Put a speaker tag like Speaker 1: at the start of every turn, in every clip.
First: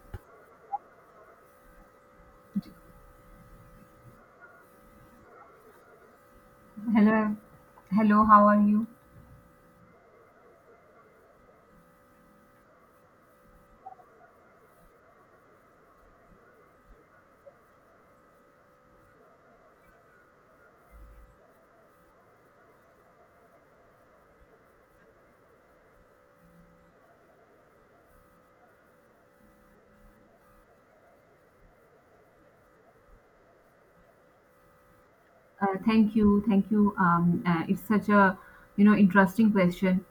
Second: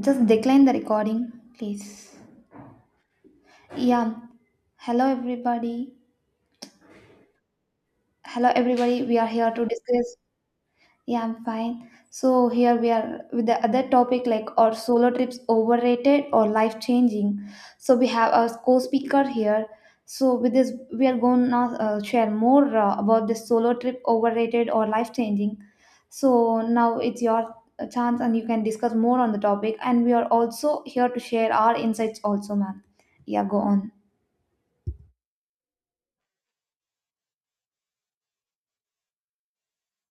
Speaker 1: Just decline the recording, please. Yeah. Hello, everybody.
Speaker 2: Hello, hello. How
Speaker 1: Hello,
Speaker 2: are you?
Speaker 1: everybody. We are here to discuss. Yeah, I'm fine. So here we are with the other topic like are solo trips overrated or life changing? So we have our co-speaker here. So with this, we are going now share more about this solo trip overrated or life changing. So now it's your chance and you can discuss more on the topic. And we are also here to share our insights also, ma'am. Yeah, go on.
Speaker 2: Thank you. It's such a interesting question.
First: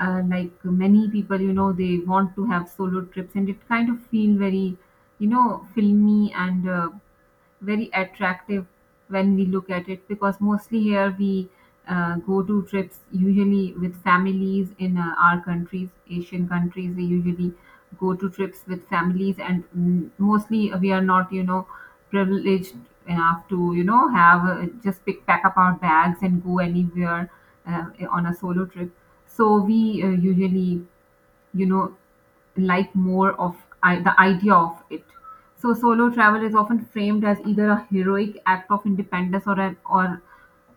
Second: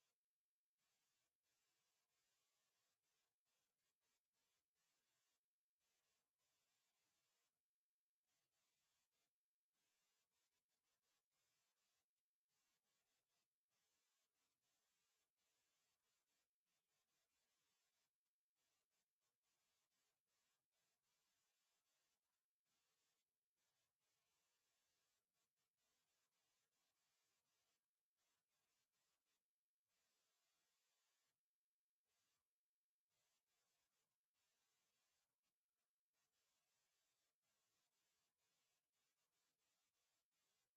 Speaker 2: Like many people, you know, they want to have solo trips, and it kind of feel very, you know, filmy and very attractive when we look at it because mostly here we go to trips usually with families in our countries, Asian countries. We usually go to trips with families, and mostly we are not, you know, privileged enough to, you know, have just pick pack up our bags and go anywhere uh, on a solo trip. So we usually you know like more of the idea of it. So solo travel is often framed as either a heroic act of independence or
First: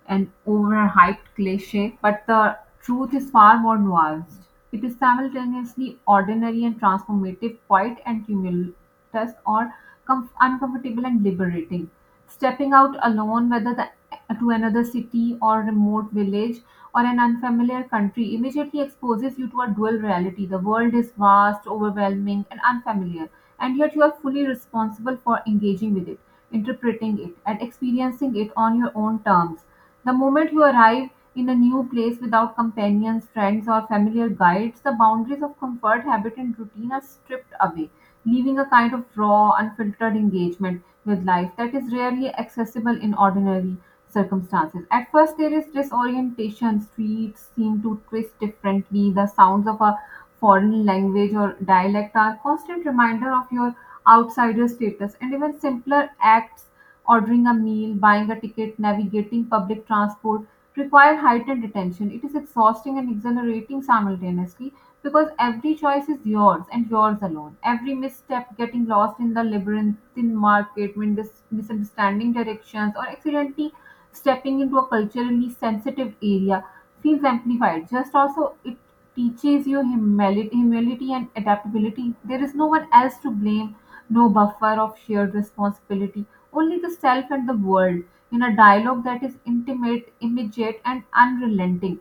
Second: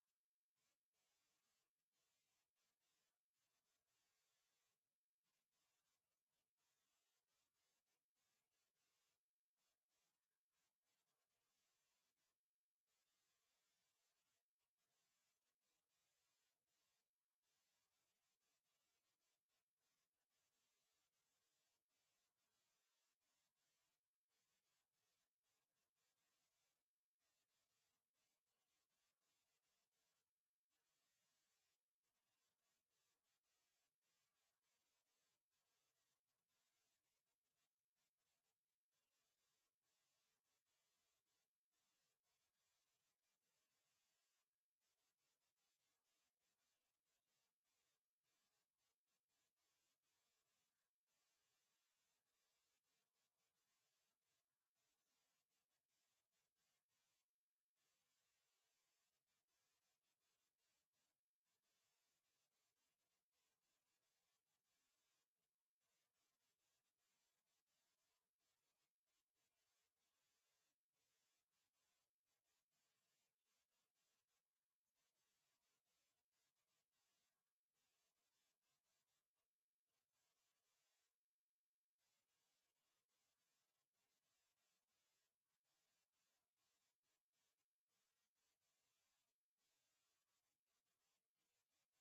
Speaker 2: an overhyped cliche, but the truth is far more nuanced. It is simultaneously ordinary and transformative, quiet and test are uncomfortable and liberating. Stepping out alone, whether to another city or remote village or an unfamiliar country, immediately exposes you to a dual reality. The world is vast, overwhelming, and unfamiliar, and yet you are fully responsible for engaging with it, interpreting it, and experiencing it on your own terms. The moment you arrive in a new place without companions, friends, or familiar guides, the boundaries of comfort, habit, and routine are stripped away, leaving a kind of raw, unfiltered engagement with life that is rarely accessible in ordinary circumstances. At first, there is disorientation. Streets seem to twist differently. The sounds of a foreign language or dialect are constant reminder of your outsider status, and even simpler acts, ordering a meal, buying a ticket, navigating public transport, require heightened attention. It is exhausting and exhilarating simultaneously because every choice is yours and yours alone. Every misstep, getting lost in the labyrinthine market, misunderstanding directions, or accidentally stepping into a culturally sensitive area feels amplified. Just also, it teaches you humility, humility and adaptability. There is no one else to blame, no buffer of shared responsibility, only the self and the world, in a dialogue that is intimate, immediate, and unrelenting.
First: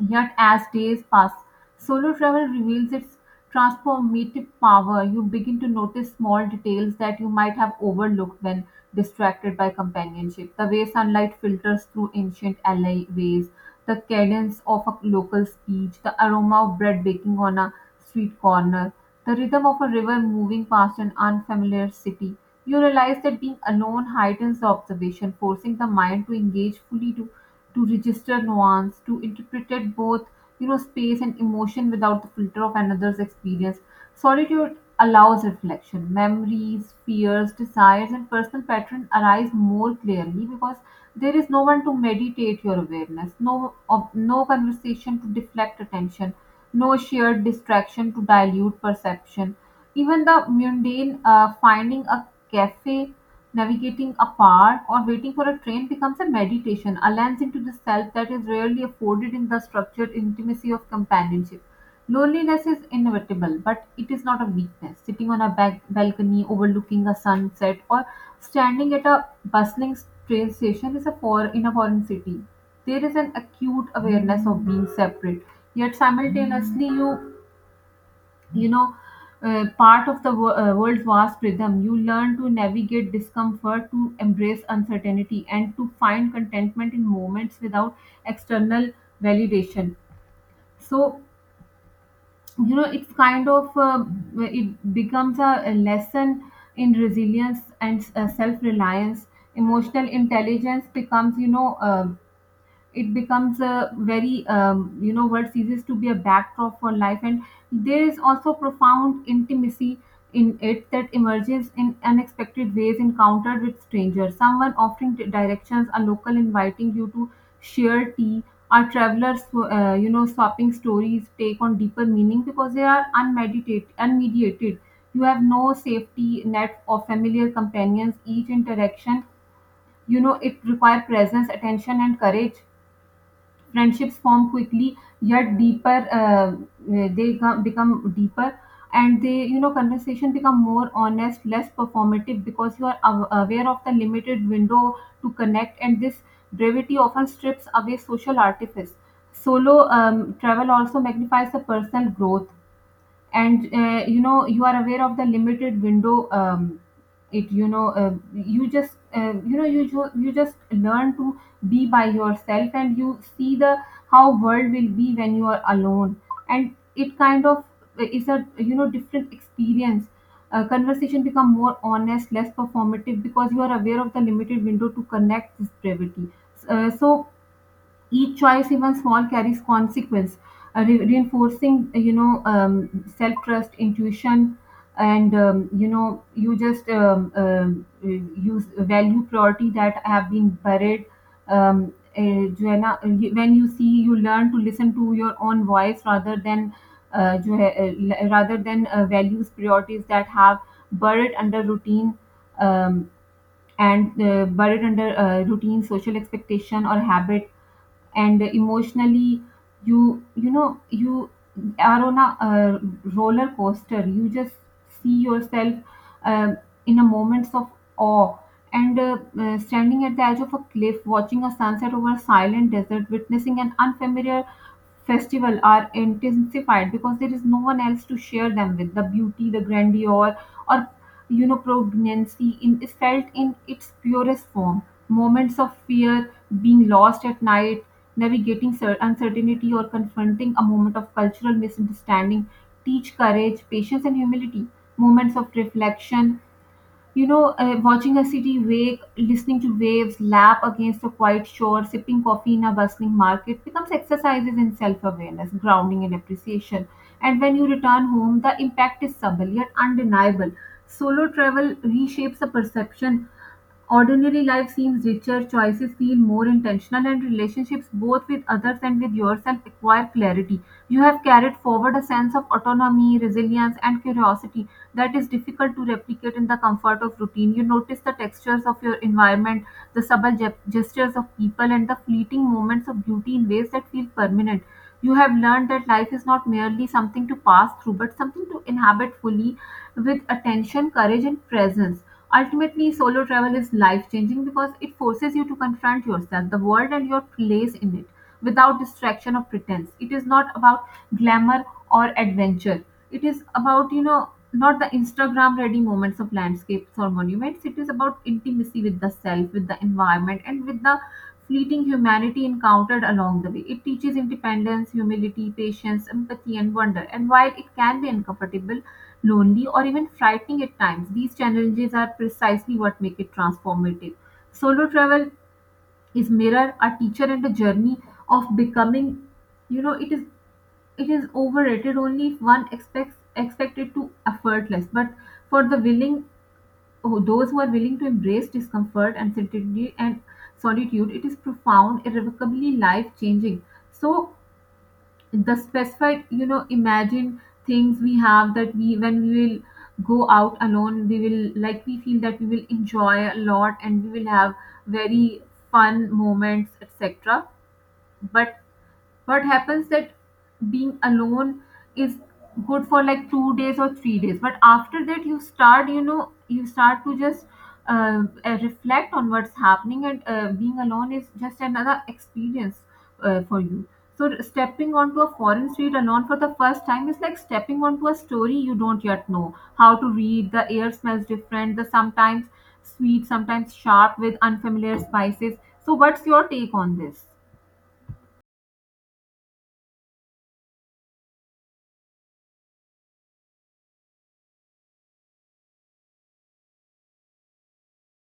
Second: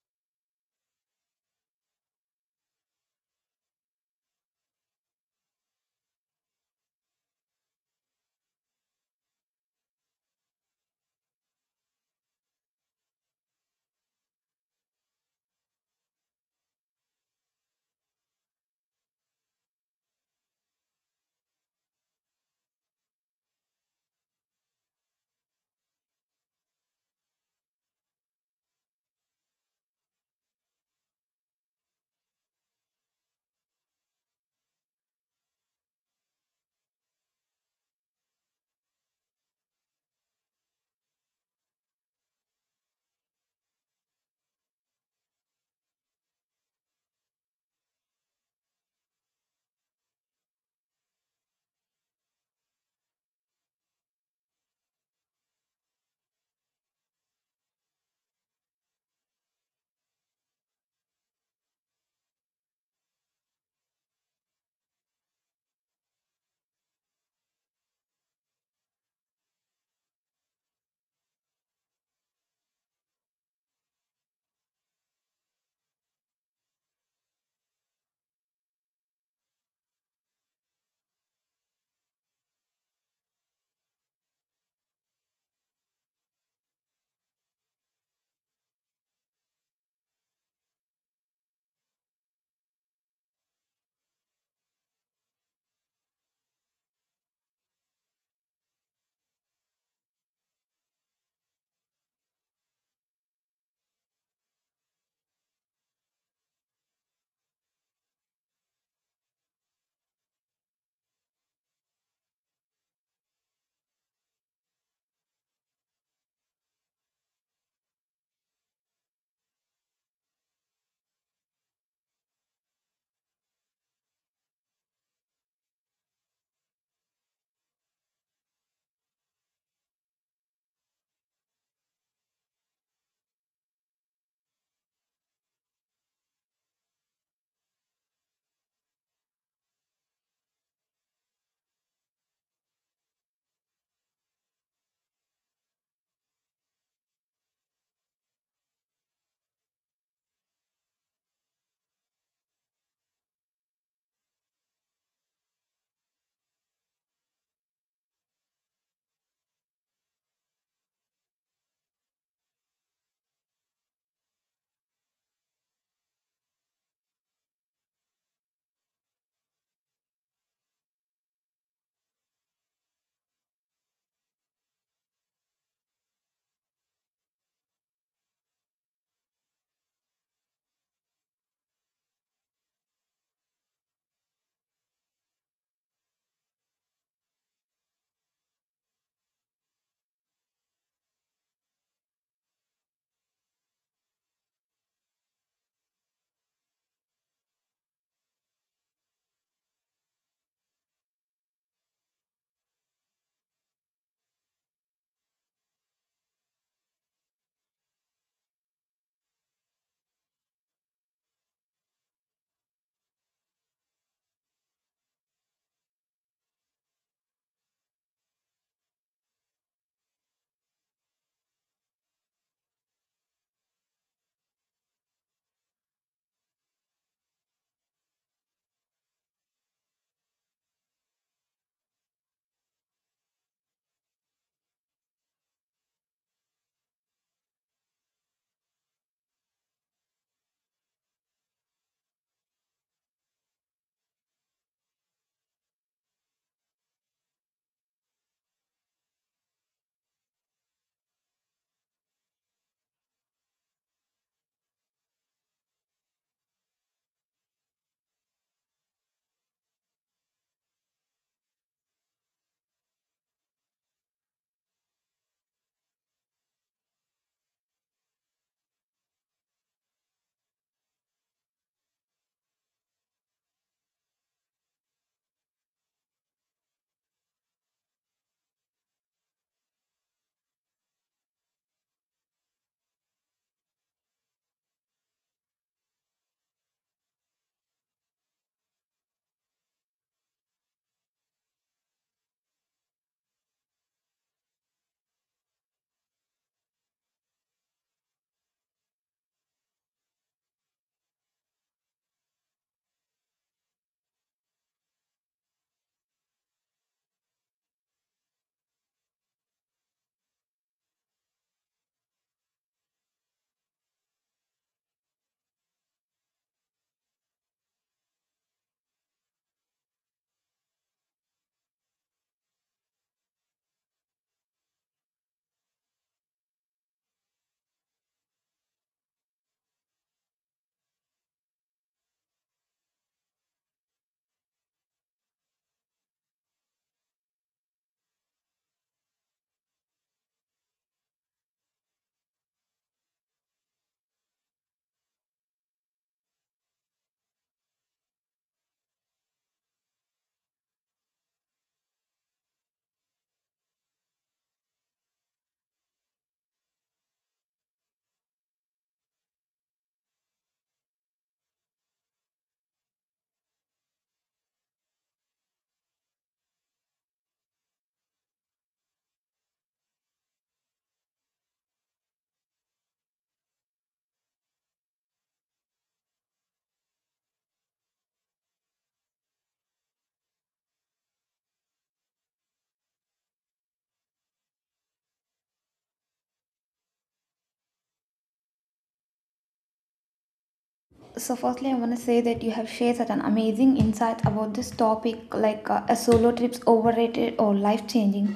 Speaker 2: Yet as days pass, solo travel reveals its transformative power. You begin to notice small details that you might have overlooked when distracted by companionship. The way sunlight filters through ancient alleyways, the cadence of a local speech, the aroma of bread baking on a street corner, the rhythm of a river moving past an unfamiliar city. You realize that being alone heightens the observation, forcing the mind to engage fully, to register nuance, to interpret both, you know, space and emotion without the filter of another's experience. Solitude allows reflection. Memories, fears, desires, and personal patterns arise more clearly because there is no one to meditate your awareness, no conversation to deflect attention, no shared distraction to dilute perception. Even the mundane, finding a cafe, navigating a park, or waiting for a train becomes a meditation, a lens into the self that is rarely afforded in the structured intimacy of companionship. Loneliness is inevitable, but it is not a weakness. Sitting on a back balcony overlooking a sunset or standing at a bustling train station is a for in a foreign city. There is an acute awareness of being separate, yet simultaneously you you know part of the world's vast rhythm. You learn to navigate discomfort, to embrace uncertainty, and to find contentment in moments without external validation. So you know it's kind of, it becomes a lesson in resilience and self-reliance. Emotional intelligence becomes, it becomes a very world ceases to be a backdrop for life. And there is also profound intimacy in it that emerges in unexpected ways, encountered with strangers, someone offering directions, a local inviting you to share tea, our travelers swapping stories take on deeper meaning because they are unmeditated unmediated. You have no safety net or familiar companions. Each interaction, it requires presence, attention, and courage. Friendships form quickly, yet deeper, become deeper, and they you know conversation become more honest, less performative, because you are aware of the limited window to connect, and this brevity often strips away social artifice. Solo travel also magnifies the personal growth, and you are aware of the limited window. Um, it you know you just you know you ju- You just learn to be by yourself, and you see the how world will be when you are alone, and it kind of is a, different experience. Conversation become more honest, less performative, because you are aware of the limited window to connect, this brevity. So each choice, even small, carries consequence, reinforcing, self trust, intuition, and, you just use value priority that have been buried. जो है ना, when you see, you learn to listen to your own voice rather than, जो है, rather than values, priorities that have buried under routine, um, and buried under routine, social expectation, or habit. And emotionally, you know you are on a roller coaster. You just see yourself, uh, in a moments of awe, and standing at the edge of a cliff, watching a sunset over a silent desert, witnessing an unfamiliar festival are intensified because there is no one else to share them with. The beauty, the grandeur, or, prognancy in, is felt in its purest form. Moments of fear, being lost at night, navigating uncertainty, or confronting a moment of cultural misunderstanding teach courage, patience, and humility. Moments of reflection, watching a city wake, listening to waves lap against a quiet shore, sipping coffee in a bustling market becomes exercises in self awareness, grounding, and appreciation. And when you return home, the impact is subtle yet undeniable. Solo travel reshapes the perception. Ordinary life seems richer, choices feel more intentional, and relationships, both with others and with yourself, acquire clarity. You have carried forward a sense of autonomy, resilience, and curiosity that is difficult to replicate in the comfort of routine. You notice the textures of your environment, the subtle gestures of people, and the fleeting moments of beauty in ways that feel permanent. You have learned that life is not merely something to pass through, but something to inhabit fully, with attention, courage, and presence. Ultimately, solo travel is life-changing because it forces you to confront yourself, the world, and your place in it without distraction or pretense. It is not about glamour or adventure. It is about, you know, not the Instagram ready moments of landscapes or monuments. It is about intimacy with the self, with the environment, and with the fleeting humanity encountered along the way. It teaches independence, humility, patience, empathy, and wonder. And while it can be uncomfortable, lonely, or even frightening at times, these challenges are precisely what make it transformative. Solo travel is mirror, a teacher, and a journey of becoming. You know, it is overrated only if one expects expected to effortless, but for the willing, those who are willing to embrace discomfort and solitude, it is profound, irrevocably life changing. So the specified, you know, imagine things we have that we, when we will go out alone, we will like, we feel that we will enjoy a lot and we will have very fun moments, etc. But what happens that being alone is good for like 2 days or 3 days, but after that you start, you start to just reflect on what's happening, and being alone is just another experience for you. So stepping onto a foreign street alone for the first time is like stepping onto a story you don't yet know how to read. The air smells different, the sometimes sweet, sometimes sharp with unfamiliar spices. So what's your take on this?
Speaker 1: So, firstly, I want to say that you have shared such an amazing insight about this topic, like a solo trips overrated or life changing.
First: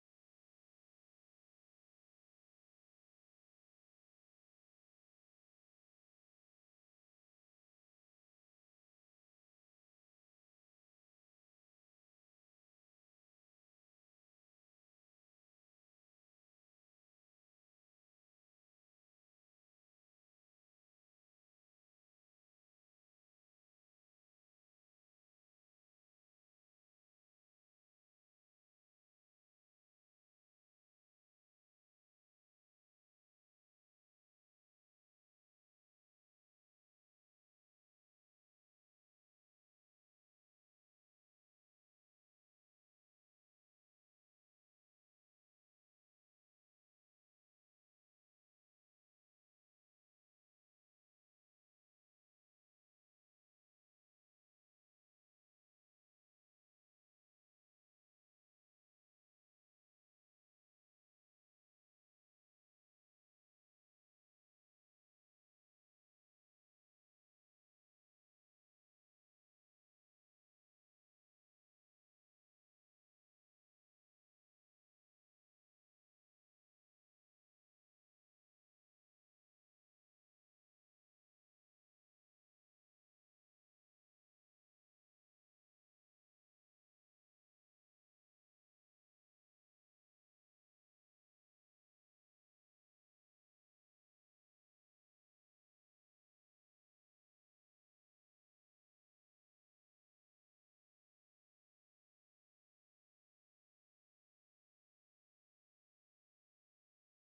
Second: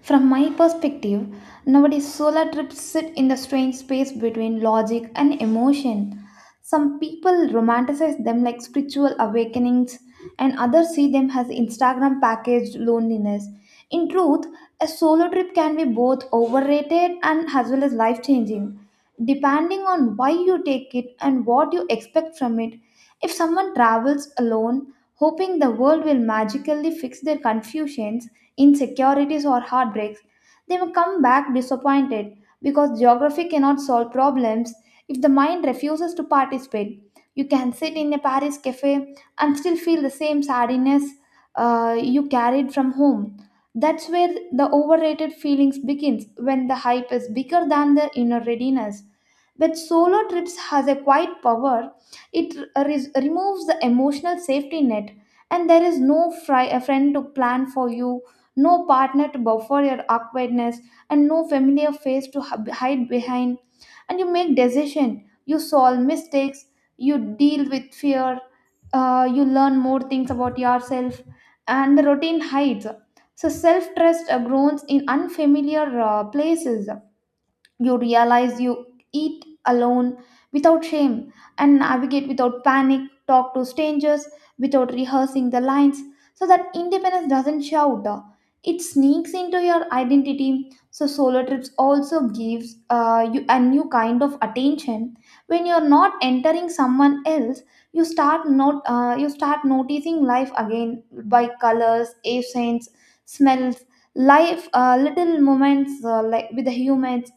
Speaker 1: From my perspective, nowadays solo trips sit in the strange space between logic and emotion. Some people romanticize them like spiritual awakenings, and others see them as Instagram packaged loneliness. In truth, a solo trip can be both overrated and as well as life changing depending on why you take it and what you expect from it. If someone travels alone, hoping the world will magically fix their confusions, insecurities, or heartbreaks, they may come back disappointed because geography cannot solve problems if the mind refuses to participate. You can sit in a Paris cafe and still feel the same sadness you carried from home. That's where the overrated feelings begins when the hype is bigger than the inner readiness. But solo trips has a quiet power. It removes the emotional safety net, and there is no a friend to plan for you, no partner to buffer your awkwardness, and no familiar face to hide behind. And you make decision. You solve mistakes. You deal with fear. You learn more things about yourself, and the routine hides. So self trust grows in unfamiliar places. You realize you eat alone without shame and navigate without panic, talk to strangers without rehearsing the lines, so that independence doesn't shout. It sneaks into your identity. So solo trips also gives you a new kind of attention. When you're not entering someone else, you start not you start noticing life again by colors, accents, smells, life little moments like with the humans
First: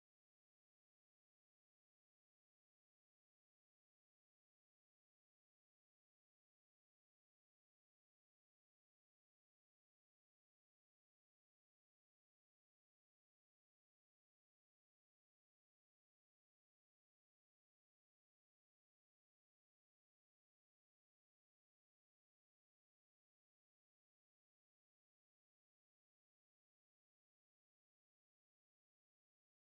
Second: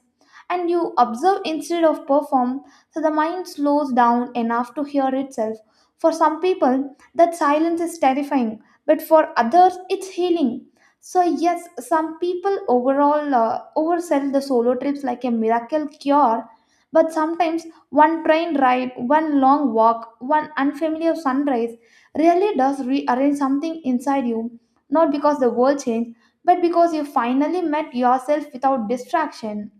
Speaker 1: and you observe instead of perform, so the mind slows down enough to hear itself. For some people, that silence is terrifying, but for others, it's healing. So yes, some people overall oversell the solo trips like a miracle cure, but sometimes one train ride, one long walk, one unfamiliar sunrise really does rearrange something inside you, not because the world changed, but because you finally met yourself without distraction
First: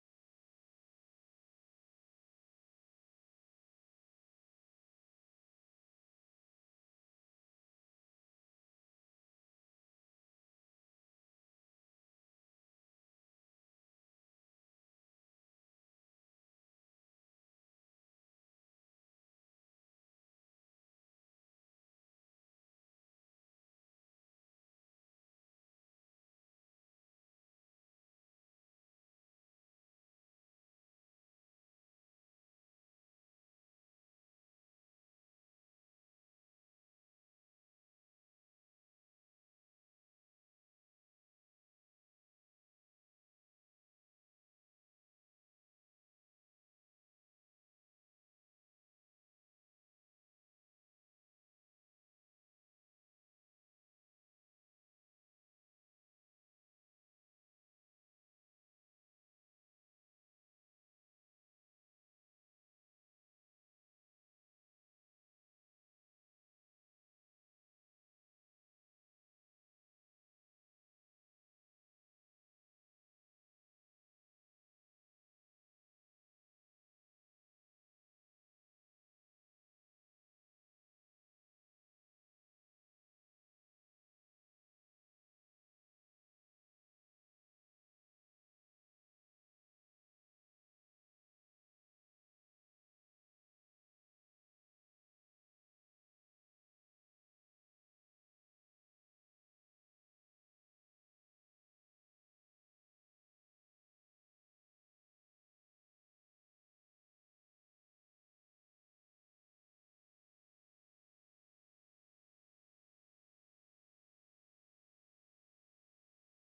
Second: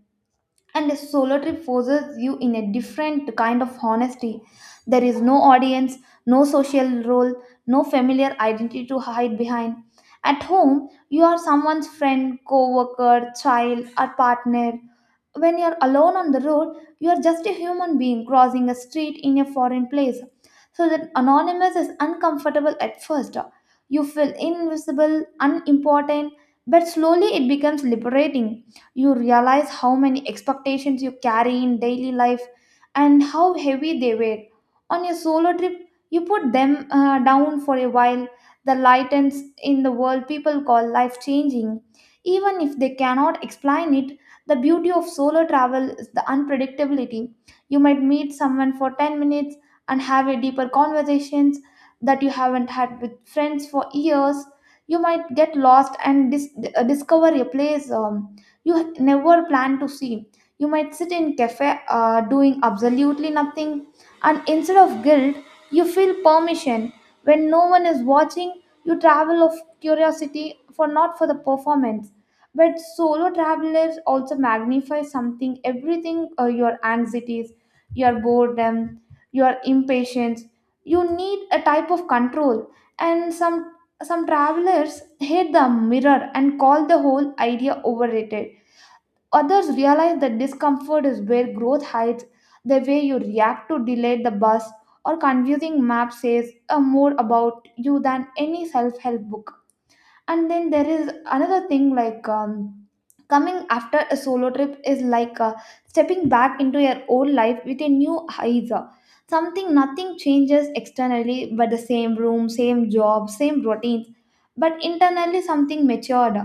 Speaker 1: and a solo trip forces you in a different kind of honesty. There is no audience, no social role, no familiar identity to hide behind. At home, you are someone's friend, co worker, child, or partner. When you're alone on the road, you are just a human being crossing a street in a foreign place. So that anonymous is uncomfortable at first. You feel invisible, unimportant, but slowly it becomes liberating. You realize how many expectations you carry in daily life and how heavy they were. On your solo trip, you put them down for a while. The lightens in the world people call life changing. Even if they cannot explain it, the beauty of solo travel is the unpredictability. You might meet someone for 10 minutes and have a deeper conversations that you haven't had with friends for years. You might get lost and dis- discover a place you never plan to see. You might sit in cafe doing absolutely nothing, and instead of guilt, you feel permission. When no one is watching, you travel of curiosity for not for the performance. But solo travelers also magnify something, everything your anxieties, your boredom, your impatience. You need a type of control, and some travelers hate the mirror and call the whole idea overrated. Others realize that discomfort is where growth hides. The way you react to delayed the bus or confusing map says more about you than any self help book. And then there is another thing like coming after a solo trip is like stepping back into your old life with a new eyes. Something nothing changes externally but the same room same job same routines but internally something matured,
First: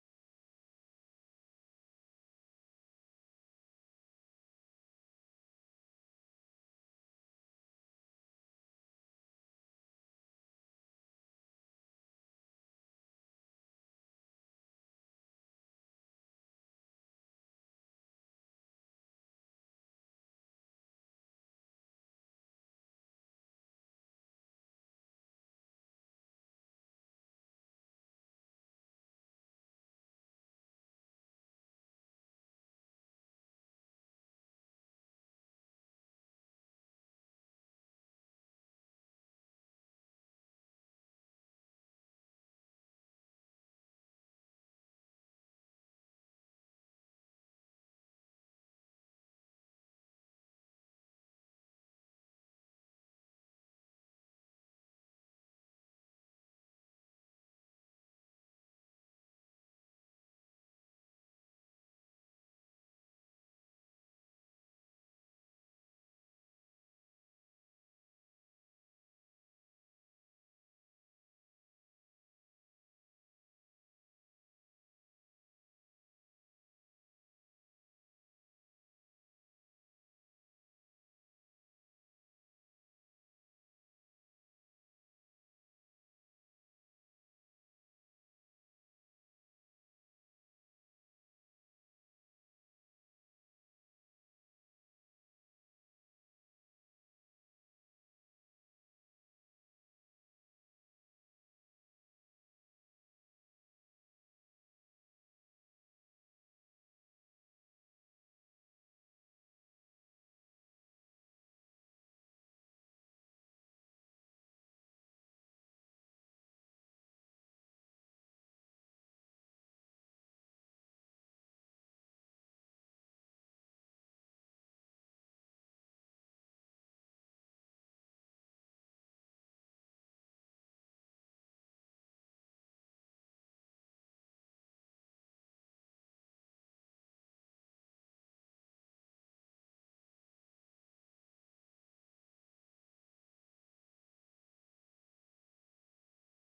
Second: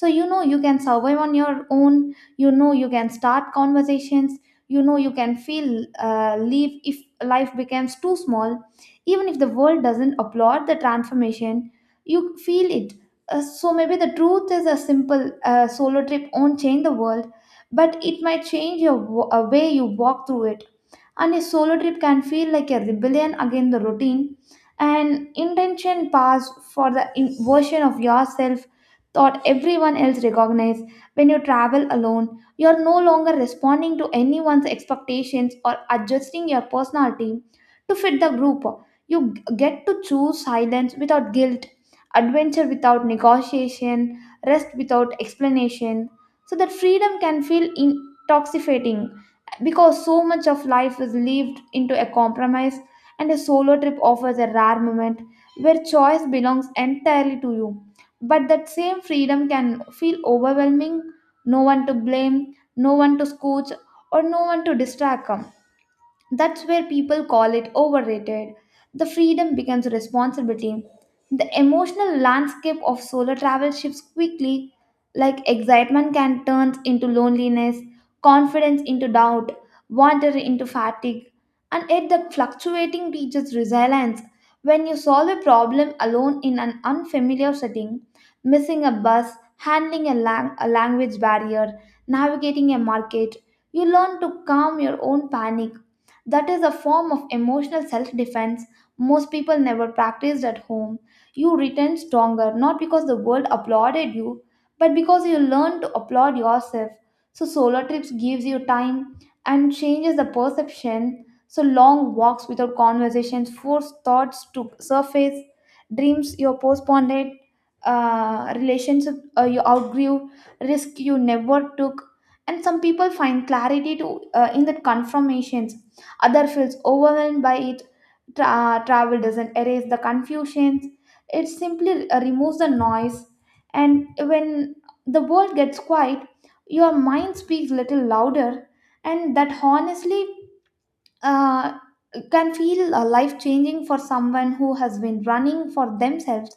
Speaker 1: so you know you can survive on your own, you know you can start conversations, you know you can feel leave if life becomes too small. Even if the world doesn't applaud the transformation you feel it. So maybe the truth is a simple solo trip won't change the world, but it might change your way you walk through it. And a solo trip can feel like a rebellion against the routine, an intention pass for the version of yourself thought everyone else recognized. When you travel alone, you are no longer responding to anyone's expectations or adjusting your personality to fit the group. You get to choose silence without guilt, adventure without negotiation, rest without explanation. So that freedom can feel intoxicating because so much of life is lived into a compromise, and a solo trip offers a rare moment where choice belongs entirely to you. But that same freedom can feel overwhelming, no one to blame, no one to scooch, or no one to distract. That's where people call it overrated. The freedom becomes a responsibility. The emotional landscape of solo travel shifts quickly, like excitement can turn into loneliness, confidence into doubt, wonder into fatigue, and yet the fluctuating teaches resilience. When you solve a problem alone in an unfamiliar setting, missing a bus, handling a language barrier, navigating a market, you learn to calm your own panic that is a form of emotional self defense most people never practiced at home. You returned stronger not because the world applauded you, but because you learned to applaud yourself. So, solo trips gives you time and changes the perception. So, long walks without conversations force thoughts to surface, dreams you postponed, relationship you outgrew, risk you never took, and some people find clarity to in the confirmations, other feels overwhelmed by it. Travel doesn't erase the confusions, it simply removes the noise, and when the world gets quiet your mind speaks little louder, and that honestly uh, can feel life changing for someone who has been running for themselves.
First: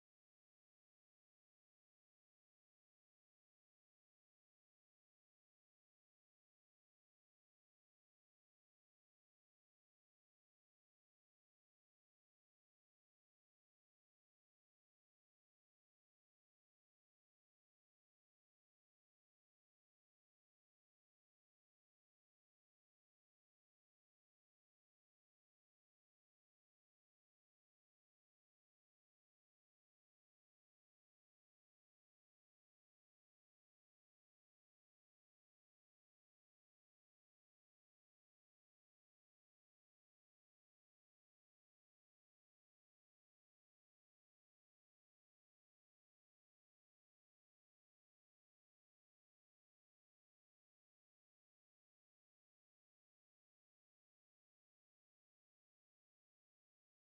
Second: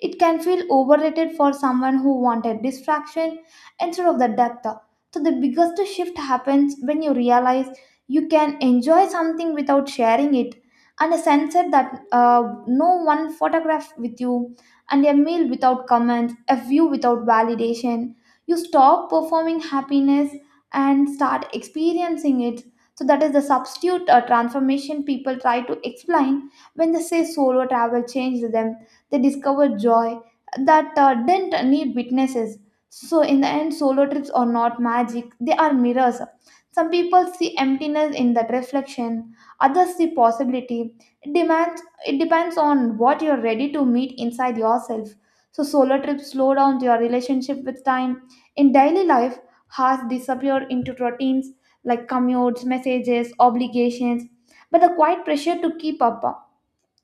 Speaker 1: It can feel overrated for someone who wanted distraction instead of the depth. So, the biggest shift happens when you realize you can enjoy something without sharing it, and a sunset that no one photograph with you, and a meal without comments, a view without validation. You stop performing happiness and start experiencing it. So that is the substitute transformation people try to explain when they say solo travel changed them. They discovered joy that didn't need witnesses. So in the end solo trips are not magic, they are mirrors. Some people see emptiness in that reflection, others see possibility. It depends on what you're ready to meet inside yourself. So solo trips slow down your relationship with time in daily life, has disappeared into routines like commutes, messages, obligations, but the quiet pressure to keep up.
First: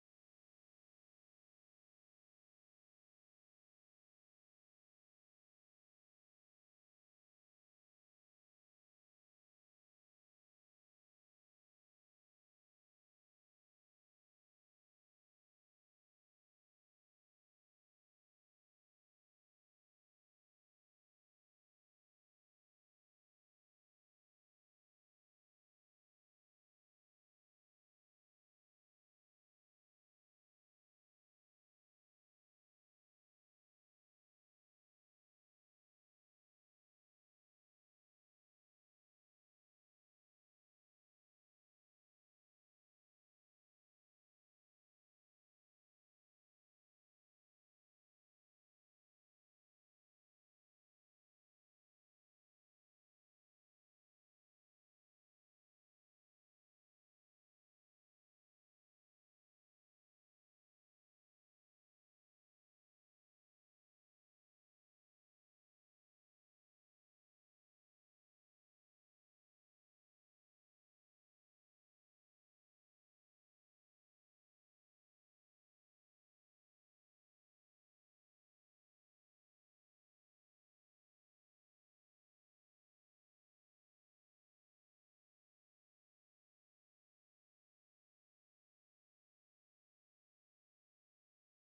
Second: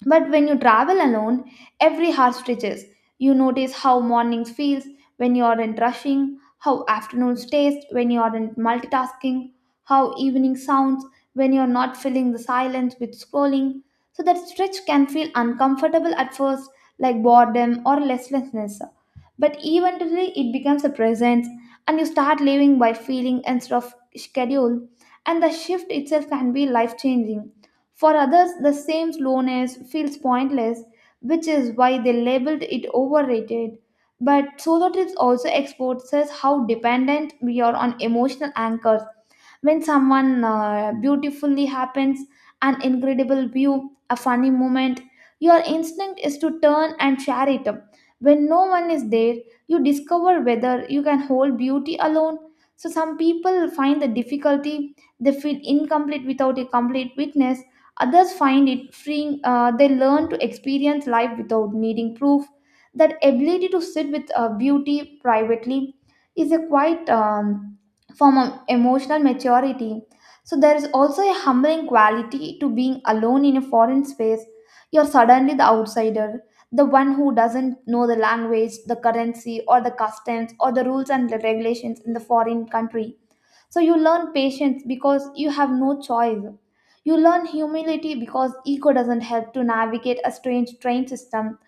Speaker 1: But when you travel alone, every hour stretches. You notice how mornings feels when you aren't rushing, how afternoons taste when you aren't multitasking, how evening sounds when you're not filling the silence with scrolling. So that stretch can feel uncomfortable at first, like boredom or listlessness. But eventually it becomes a presence and you start living by feeling instead of schedule. And the shift itself can be life changing for others, the same slowness feels pointless, which is why they labeled it overrated. But solo trips also exposes how dependent we are on emotional anchors. When someone beautifully happens, an incredible view, a funny moment, your instinct is to turn and share it. When no one is there, you discover whether you can hold beauty alone. So some people find the difficulty, they feel incomplete without a complete witness. Others find it freeing. They learn to experience life without needing proof. That ability to sit with beauty privately is a quite form of emotional maturity. So, there is also a humbling quality to being alone in a foreign space. You're suddenly the outsider, the one who doesn't know the language, the currency, or the customs, or the rules and the regulations in the foreign country, so you learn patience because you have no choice. You learn humility because ego doesn't help to navigate a strange train system.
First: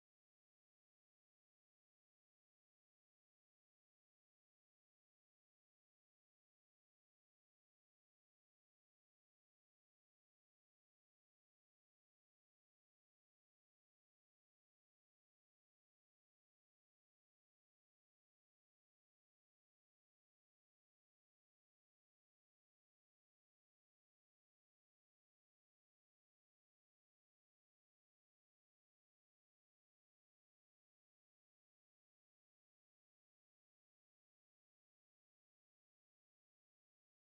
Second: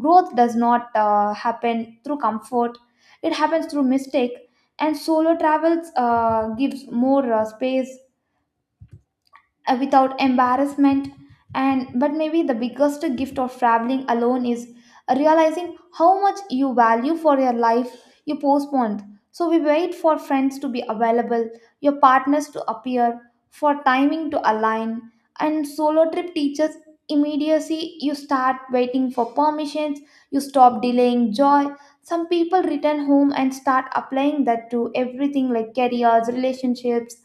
Speaker 1: Growth does not happen through comfort, it happens through mistake. And solo travels gives more space without embarrassment, and but maybe the biggest gift of traveling alone is realizing how much you value for your life you postponed. So we wait for friends to be available, your partners to appear, for timing to align, and solo trip teaches immediacy. You start waiting for permissions, you stop delaying joy. Some people return home and start applying that to everything like careers, relationships,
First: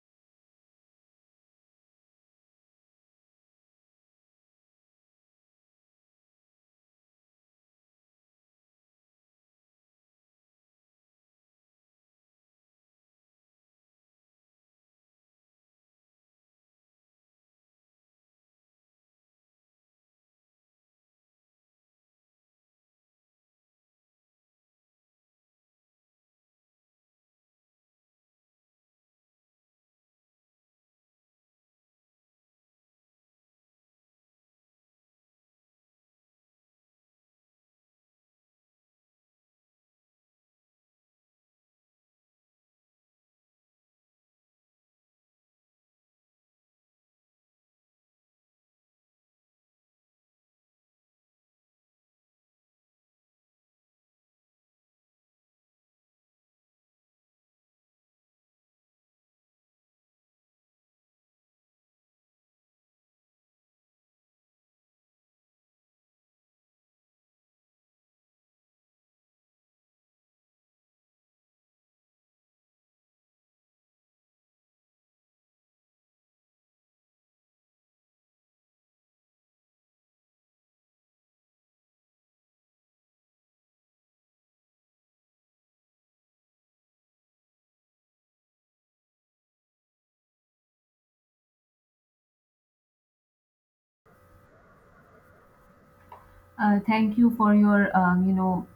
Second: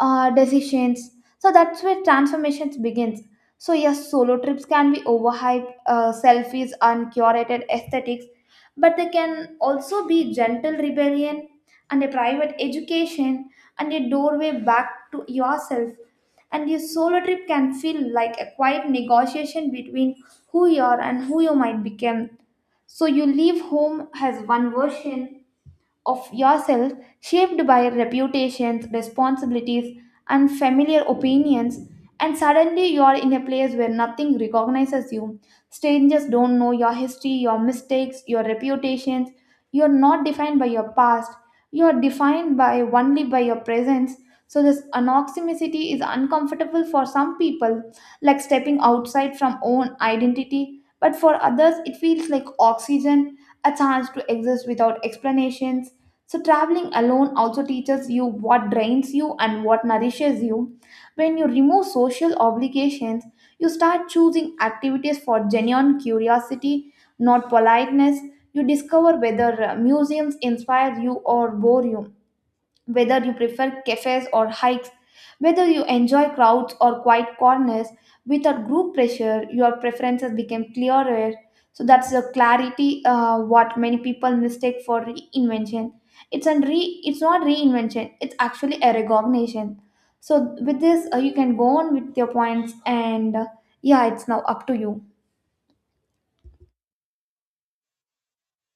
Speaker 1: decisions. So that's where transformations begins. So yes, solo trips can be overhyped, selfies, uncurated aesthetics, but they can also be gentle rebellion and a private education and a doorway back to yourself. And your solo trip can feel like a quiet negotiation between who you are and who you might become. So you leave home as one version of yourself shaped by reputations, responsibilities, and familiar opinions, and suddenly you are in a place where nothing recognizes you. Strangers don't know your history, your mistakes, your reputations. You are not defined by your past. You are defined by only by your presence. So this anoximicity is uncomfortable for some people, like stepping outside from own identity. But for others, it feels like oxygen, a chance to exist without explanations. So, traveling alone also teaches you what drains you and what nourishes you. When you remove social obligations, you start choosing activities for genuine curiosity, not politeness. You discover whether museums inspire you or bore you, whether you prefer cafes or hikes, whether you enjoy crowds or quiet corners, without group pressure, your preferences became clearer. So that's the clarity what many people mistake for reinvention. It's not reinvention. It's actually a recognition. So with this, you can go on with your points, and yeah, it's now up to you.
Speaker 2: Thank you for your, um, you know,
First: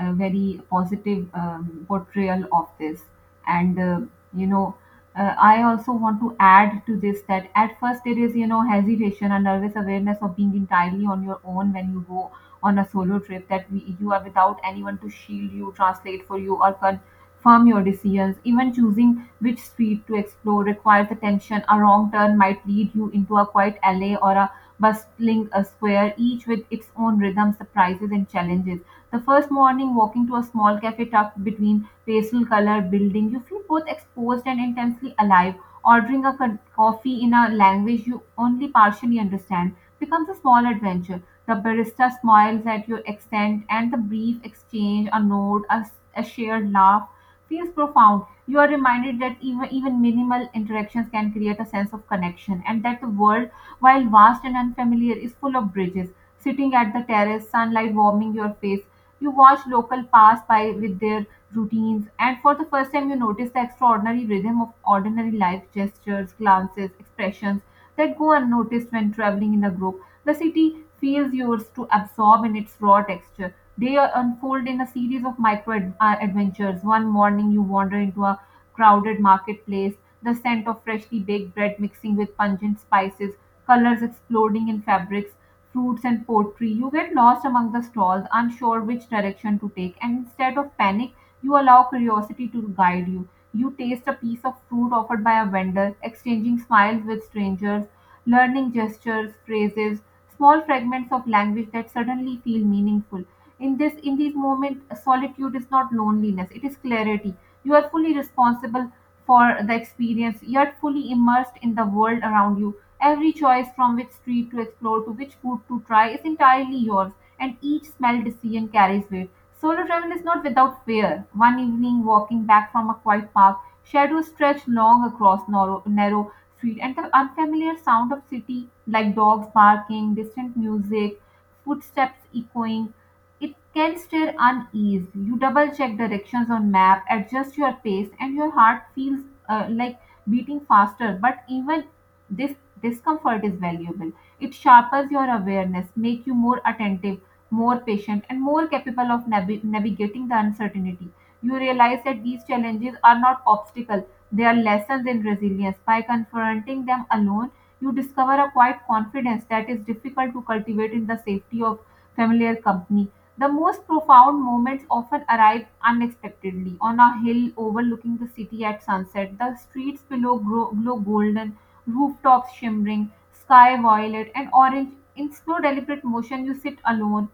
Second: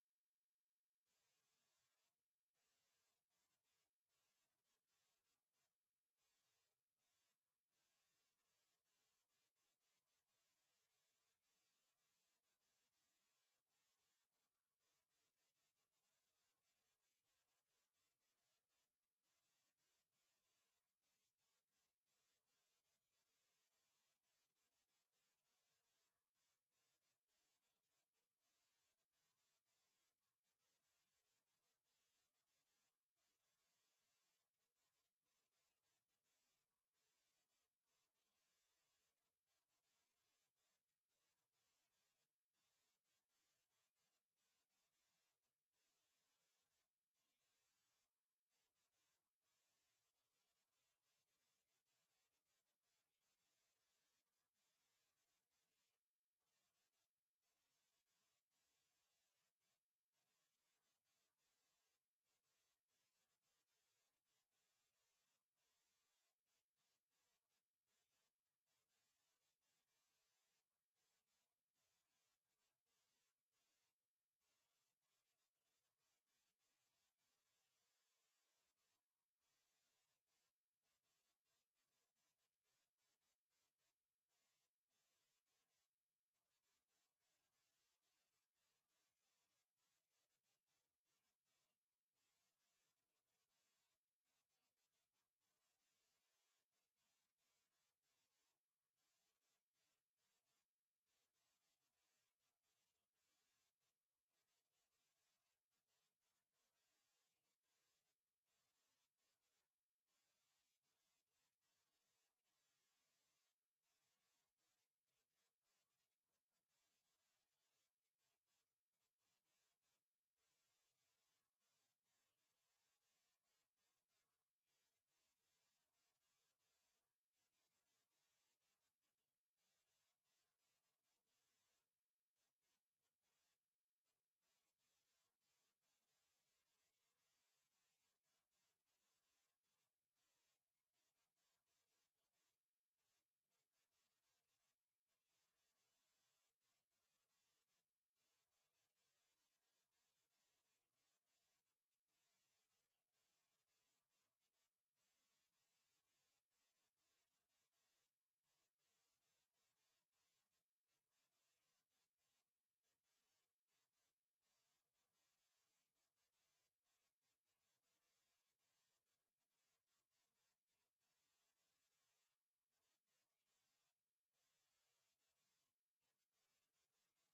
Speaker 2: uh, very positive portrayal of this. And, uh, you know, I also want to add to this that at first there is, you know, hesitation and nervous awareness of being entirely on your own when you go on a solo trip, that we, you are without anyone to shield you, translate for you, or confirm your decisions. Even choosing which street to explore requires attention. A wrong turn might lead you into a quiet alley or a bustling a square, each with its own rhythm, surprises, and challenges. The first morning, walking to a small cafe tucked between pastel color building, you feel both exposed and intensely alive. Ordering a coffee in a language you only partially understand becomes a small adventure. The barista smiles at your accent, and the brief exchange, a nod, a shared laugh, feels profound. You are reminded that even minimal interactions can create a sense of connection, and that the world, while vast and unfamiliar, is full of bridges. Sitting at the terrace, sunlight warming your face, you watch local pass by with their routines, and for the first time, you notice the extraordinary rhythm of ordinary life gestures, glances, expressions that go unnoticed when traveling in a group. The city feels yours to absorb in its raw texture. They are unfold in a series of adventures. One morning, you wander into a crowded marketplace, the scent of freshly baked bread mixing with pungent spices, colors exploding in fabrics, fruits, and pottery. You get lost among the stalls, unsure which direction to take, and instead of panic, you allow curiosity to guide you. You taste a piece of fruit offered by a vendor, exchanging smiles with strangers, learning gestures, phrases, small fragments of language that suddenly feel meaningful. In these moments, solitude is not loneliness, it is clarity. You are fully responsible for the experience, yet fully immersed in the world around you. Every choice from which street to explore to which food to try is entirely yours, and each small decision carries weight. Solo travel is not without fear. One evening, walking back from a quiet park, shadows stretch long across narrow street, and the unfamiliar sound of city, like dogs barking, distant music, footsteps echoing, it can stir unease. You double check directions on map, adjust your pace, and your heart feels uh, like beating faster. But even this discomfort is valuable. It sharpens your awareness, make you more attentive, more patient, and more capable of navigating the uncertainty. You realize that these challenges are not obstacles; they are lessons in resilience. By confronting them alone, you discover a quiet confidence that is difficult to cultivate in the safety of familiar company. The most profound moments often arrive unexpectedly. On a hill overlooking the city at sunset, the streets below glow golden, rooftops shimmering, sky violet and orange. In slow, deliberate motion, you sit alone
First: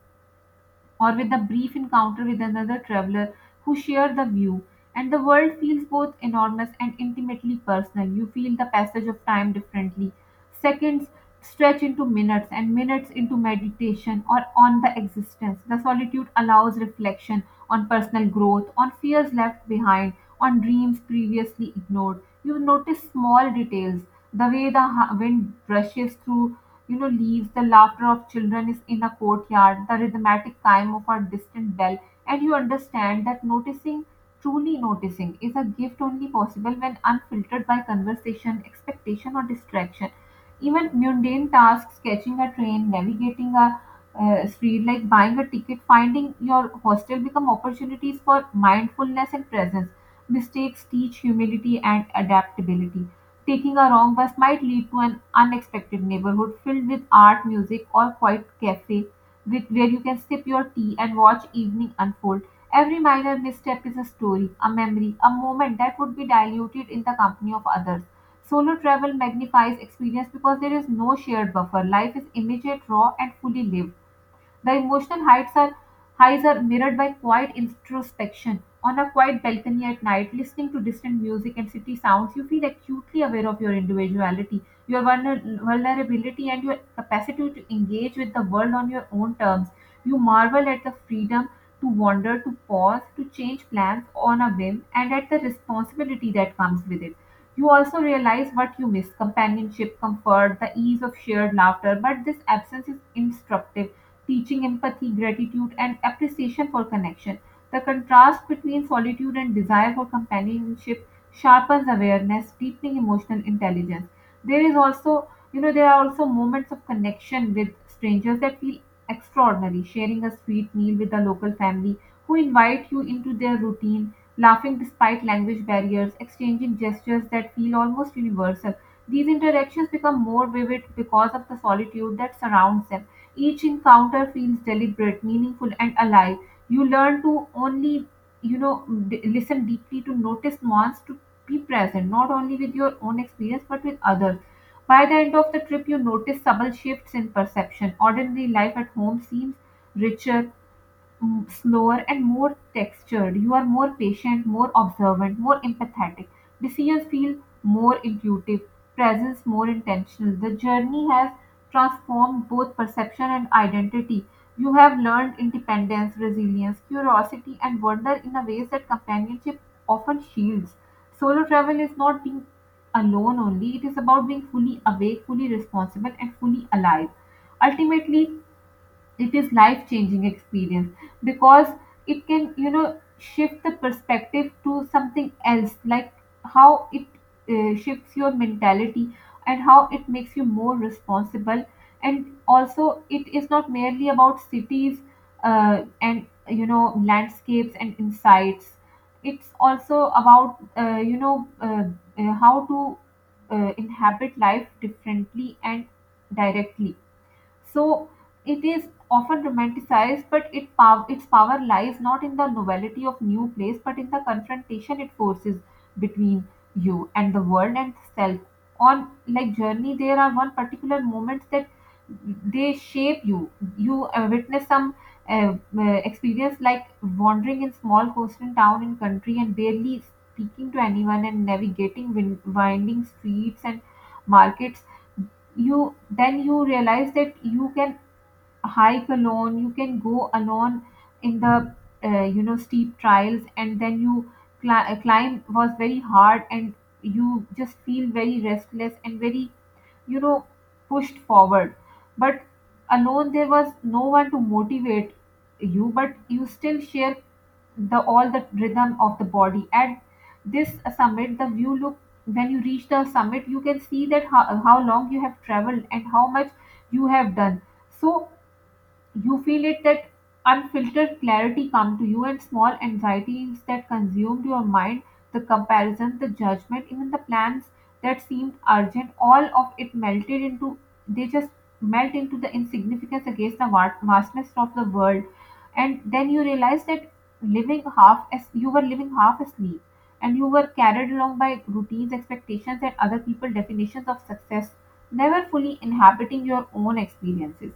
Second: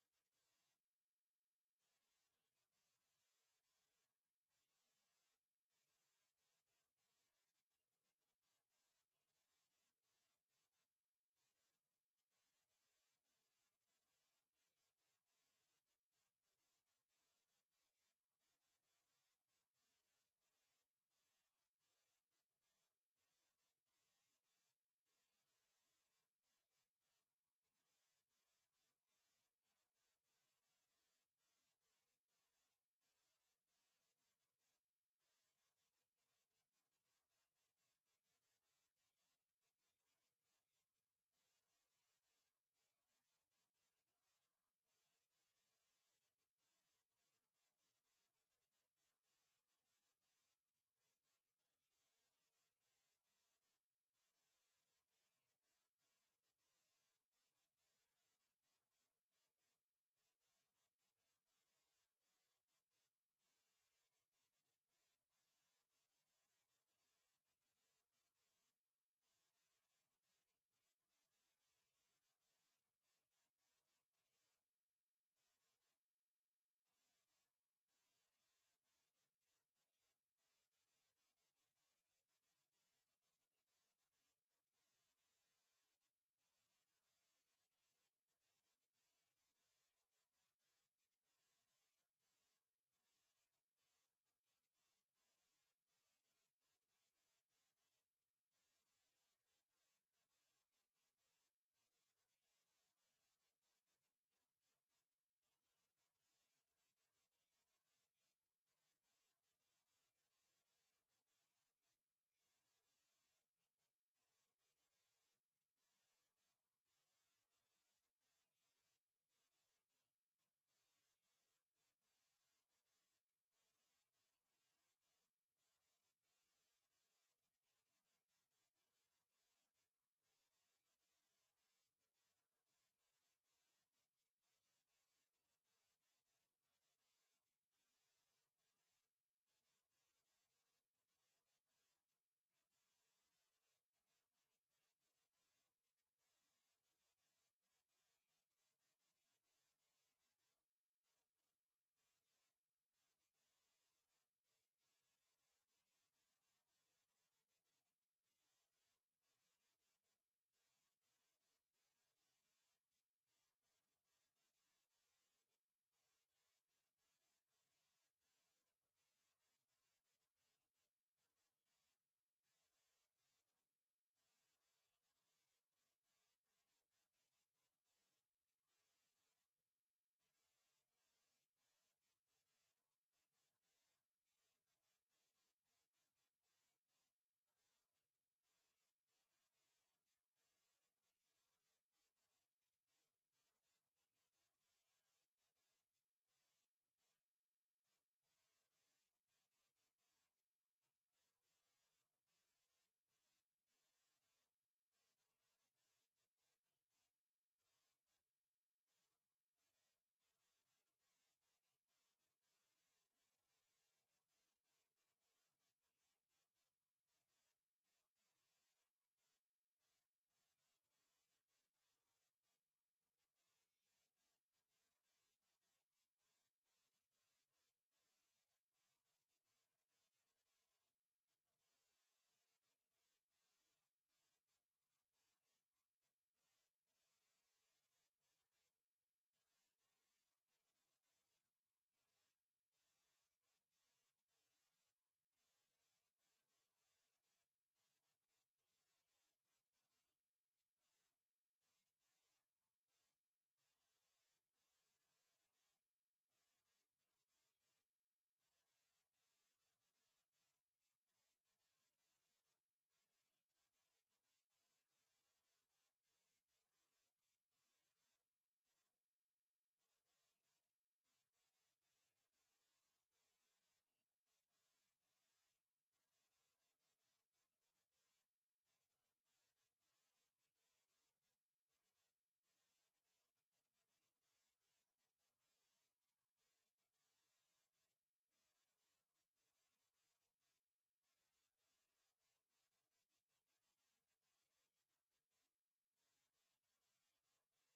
Speaker 2: or with a brief encounter with another traveler who share the view. And the world feels both enormous and intimately personal. You feel the passage of time differently. Seconds stretch into minutes, and minutes into meditation or on the existence. The solitude allows reflection on personal growth, on fears left behind, on dreams previously ignored. You notice small details, the way wind brushes through, leaves, the laughter of children is in a courtyard, the rhythmic chime of a distant bell, and you understand that noticing, truly noticing, is a gift only possible when unfiltered by conversation, expectation, or distraction. Even mundane tasks, catching a train, navigating a street, like buying a ticket, finding your hostel, become opportunities for mindfulness and presence. Mistakes teach humility and adaptability. Taking a wrong bus might lead to an unexpected neighborhood filled with art, music, or quiet cafe, with, where you can sip your tea and watch evening unfold. Every minor misstep is a story, a memory, a moment that would be diluted in the company of others. Solo travel magnifies experience because there is no shared buffer. Life is immediate, raw, and fully lived. The emotional heights are highs are mirrored by quiet introspection. On a quiet balcony at night, listening to distant music and city sounds, you feel acutely aware of your individuality, your vulnerability, and your capacity to engage with the world on your own terms. You marvel at the freedom to wander, to pause, to change plans on a whim, and at the responsibility that comes with it. You also realize what you miss: companionship, comfort, the ease of shared laughter, but this absence is instructive, teaching empathy, gratitude, and appreciation for connection. The contrast between solitude and desire for companionship sharpens awareness, deepening emotional intelligence. There is also, you know, There are also moments of connection with strangers that feel extraordinary. Sharing a sweet meal with a local family who invite you into their routine, laughing despite language barriers, exchanging gestures that feel almost universal. These interactions become more vivid because of the solitude that surrounds them. Each encounter feels deliberate, meaningful, and alive. You learn to only, listen deeply, to notice nuance, to be present not only with your own experience but with others. By the end of the trip you notice subtle shifts in perception. Ordinary life at home seems richer, slower, and more textured. You are more patient, more observant, more empathetic. Decisions feel more intuitive, presence more intentional. The journey has transformed both perception and identity. You have learned independence, resilience, curiosity, and wonder in a ways that companionship often shields. Solo travel is not being alone only, it is about being fully awake, fully responsible, and fully alive. Ultimately, it is life changing experience, because it can, shift the perspective to something else, like how it shifts your mentality, and how it makes you more responsible. And also it is not merely about cities and, landscapes and insights. It's also about how to inhabit life differently and directly. So it is often romanticized, but its power lies not in the novelty of new place, but in the confrontation it forces between you and the world and self. On like journey, there are one particular moments that they shape you. You witness some uh, uh, experience, like wandering in small coastal town in country and barely speaking to anyone and navigating winding streets and markets. You then you realize that you can hike alone, you can go alone in the steep trials, and then you climb was very hard, and you just feel very restless and very, you know pushed forward. But alone there was no one to motivate you, but you still share the all the rhythm of the body at this summit. The view look when you reach the summit, you can see that how long you have traveled and how much you have done. So you feel it that unfiltered clarity come to you, and small anxieties that consumed your mind, the comparison, the judgment, even the plans that seemed urgent, all of it melted into, they just melt into the insignificance against the vastness of the world. And then you realize that living half as you were living half asleep, and you were carried along by routines, expectations, and other people's definitions of success, never fully inhabiting your own experiences.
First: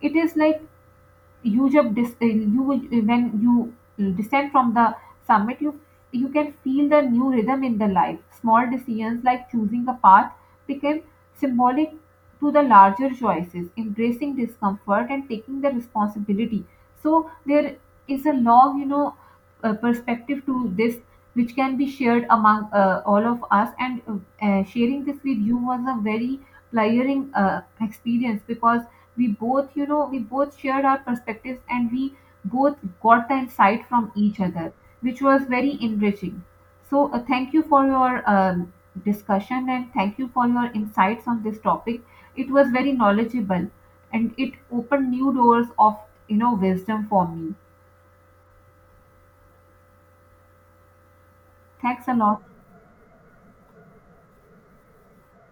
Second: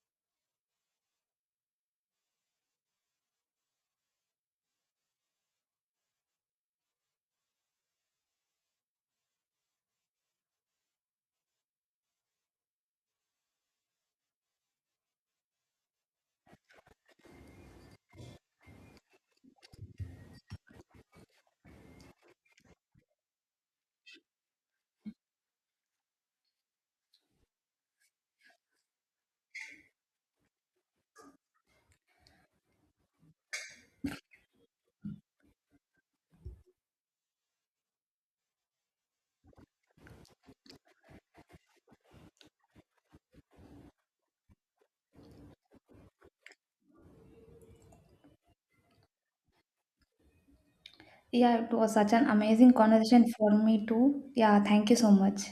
Speaker 2: It is like you, when you descend from the summit, you can feel the new rhythm in the life. Small decisions like choosing a path became symbolic to the larger choices, embracing discomfort and taking the responsibility. So there is a long, perspective to this, which can be shared among all of us. And sharing this with you was a very tiring experience, because we both, we both shared our perspectives, and we both got the insight from each other, which was very enriching. So thank you for your discussion, and thank you for your insights on this topic. It was very knowledgeable, and it opened new doors of, wisdom for me.
Speaker 1: Yeah, it was
Speaker 2: Thanks
Speaker 1: such
Speaker 2: a
Speaker 1: an
Speaker 2: lot.
Speaker 1: amazing conversation for me too. Yeah, thank you so much.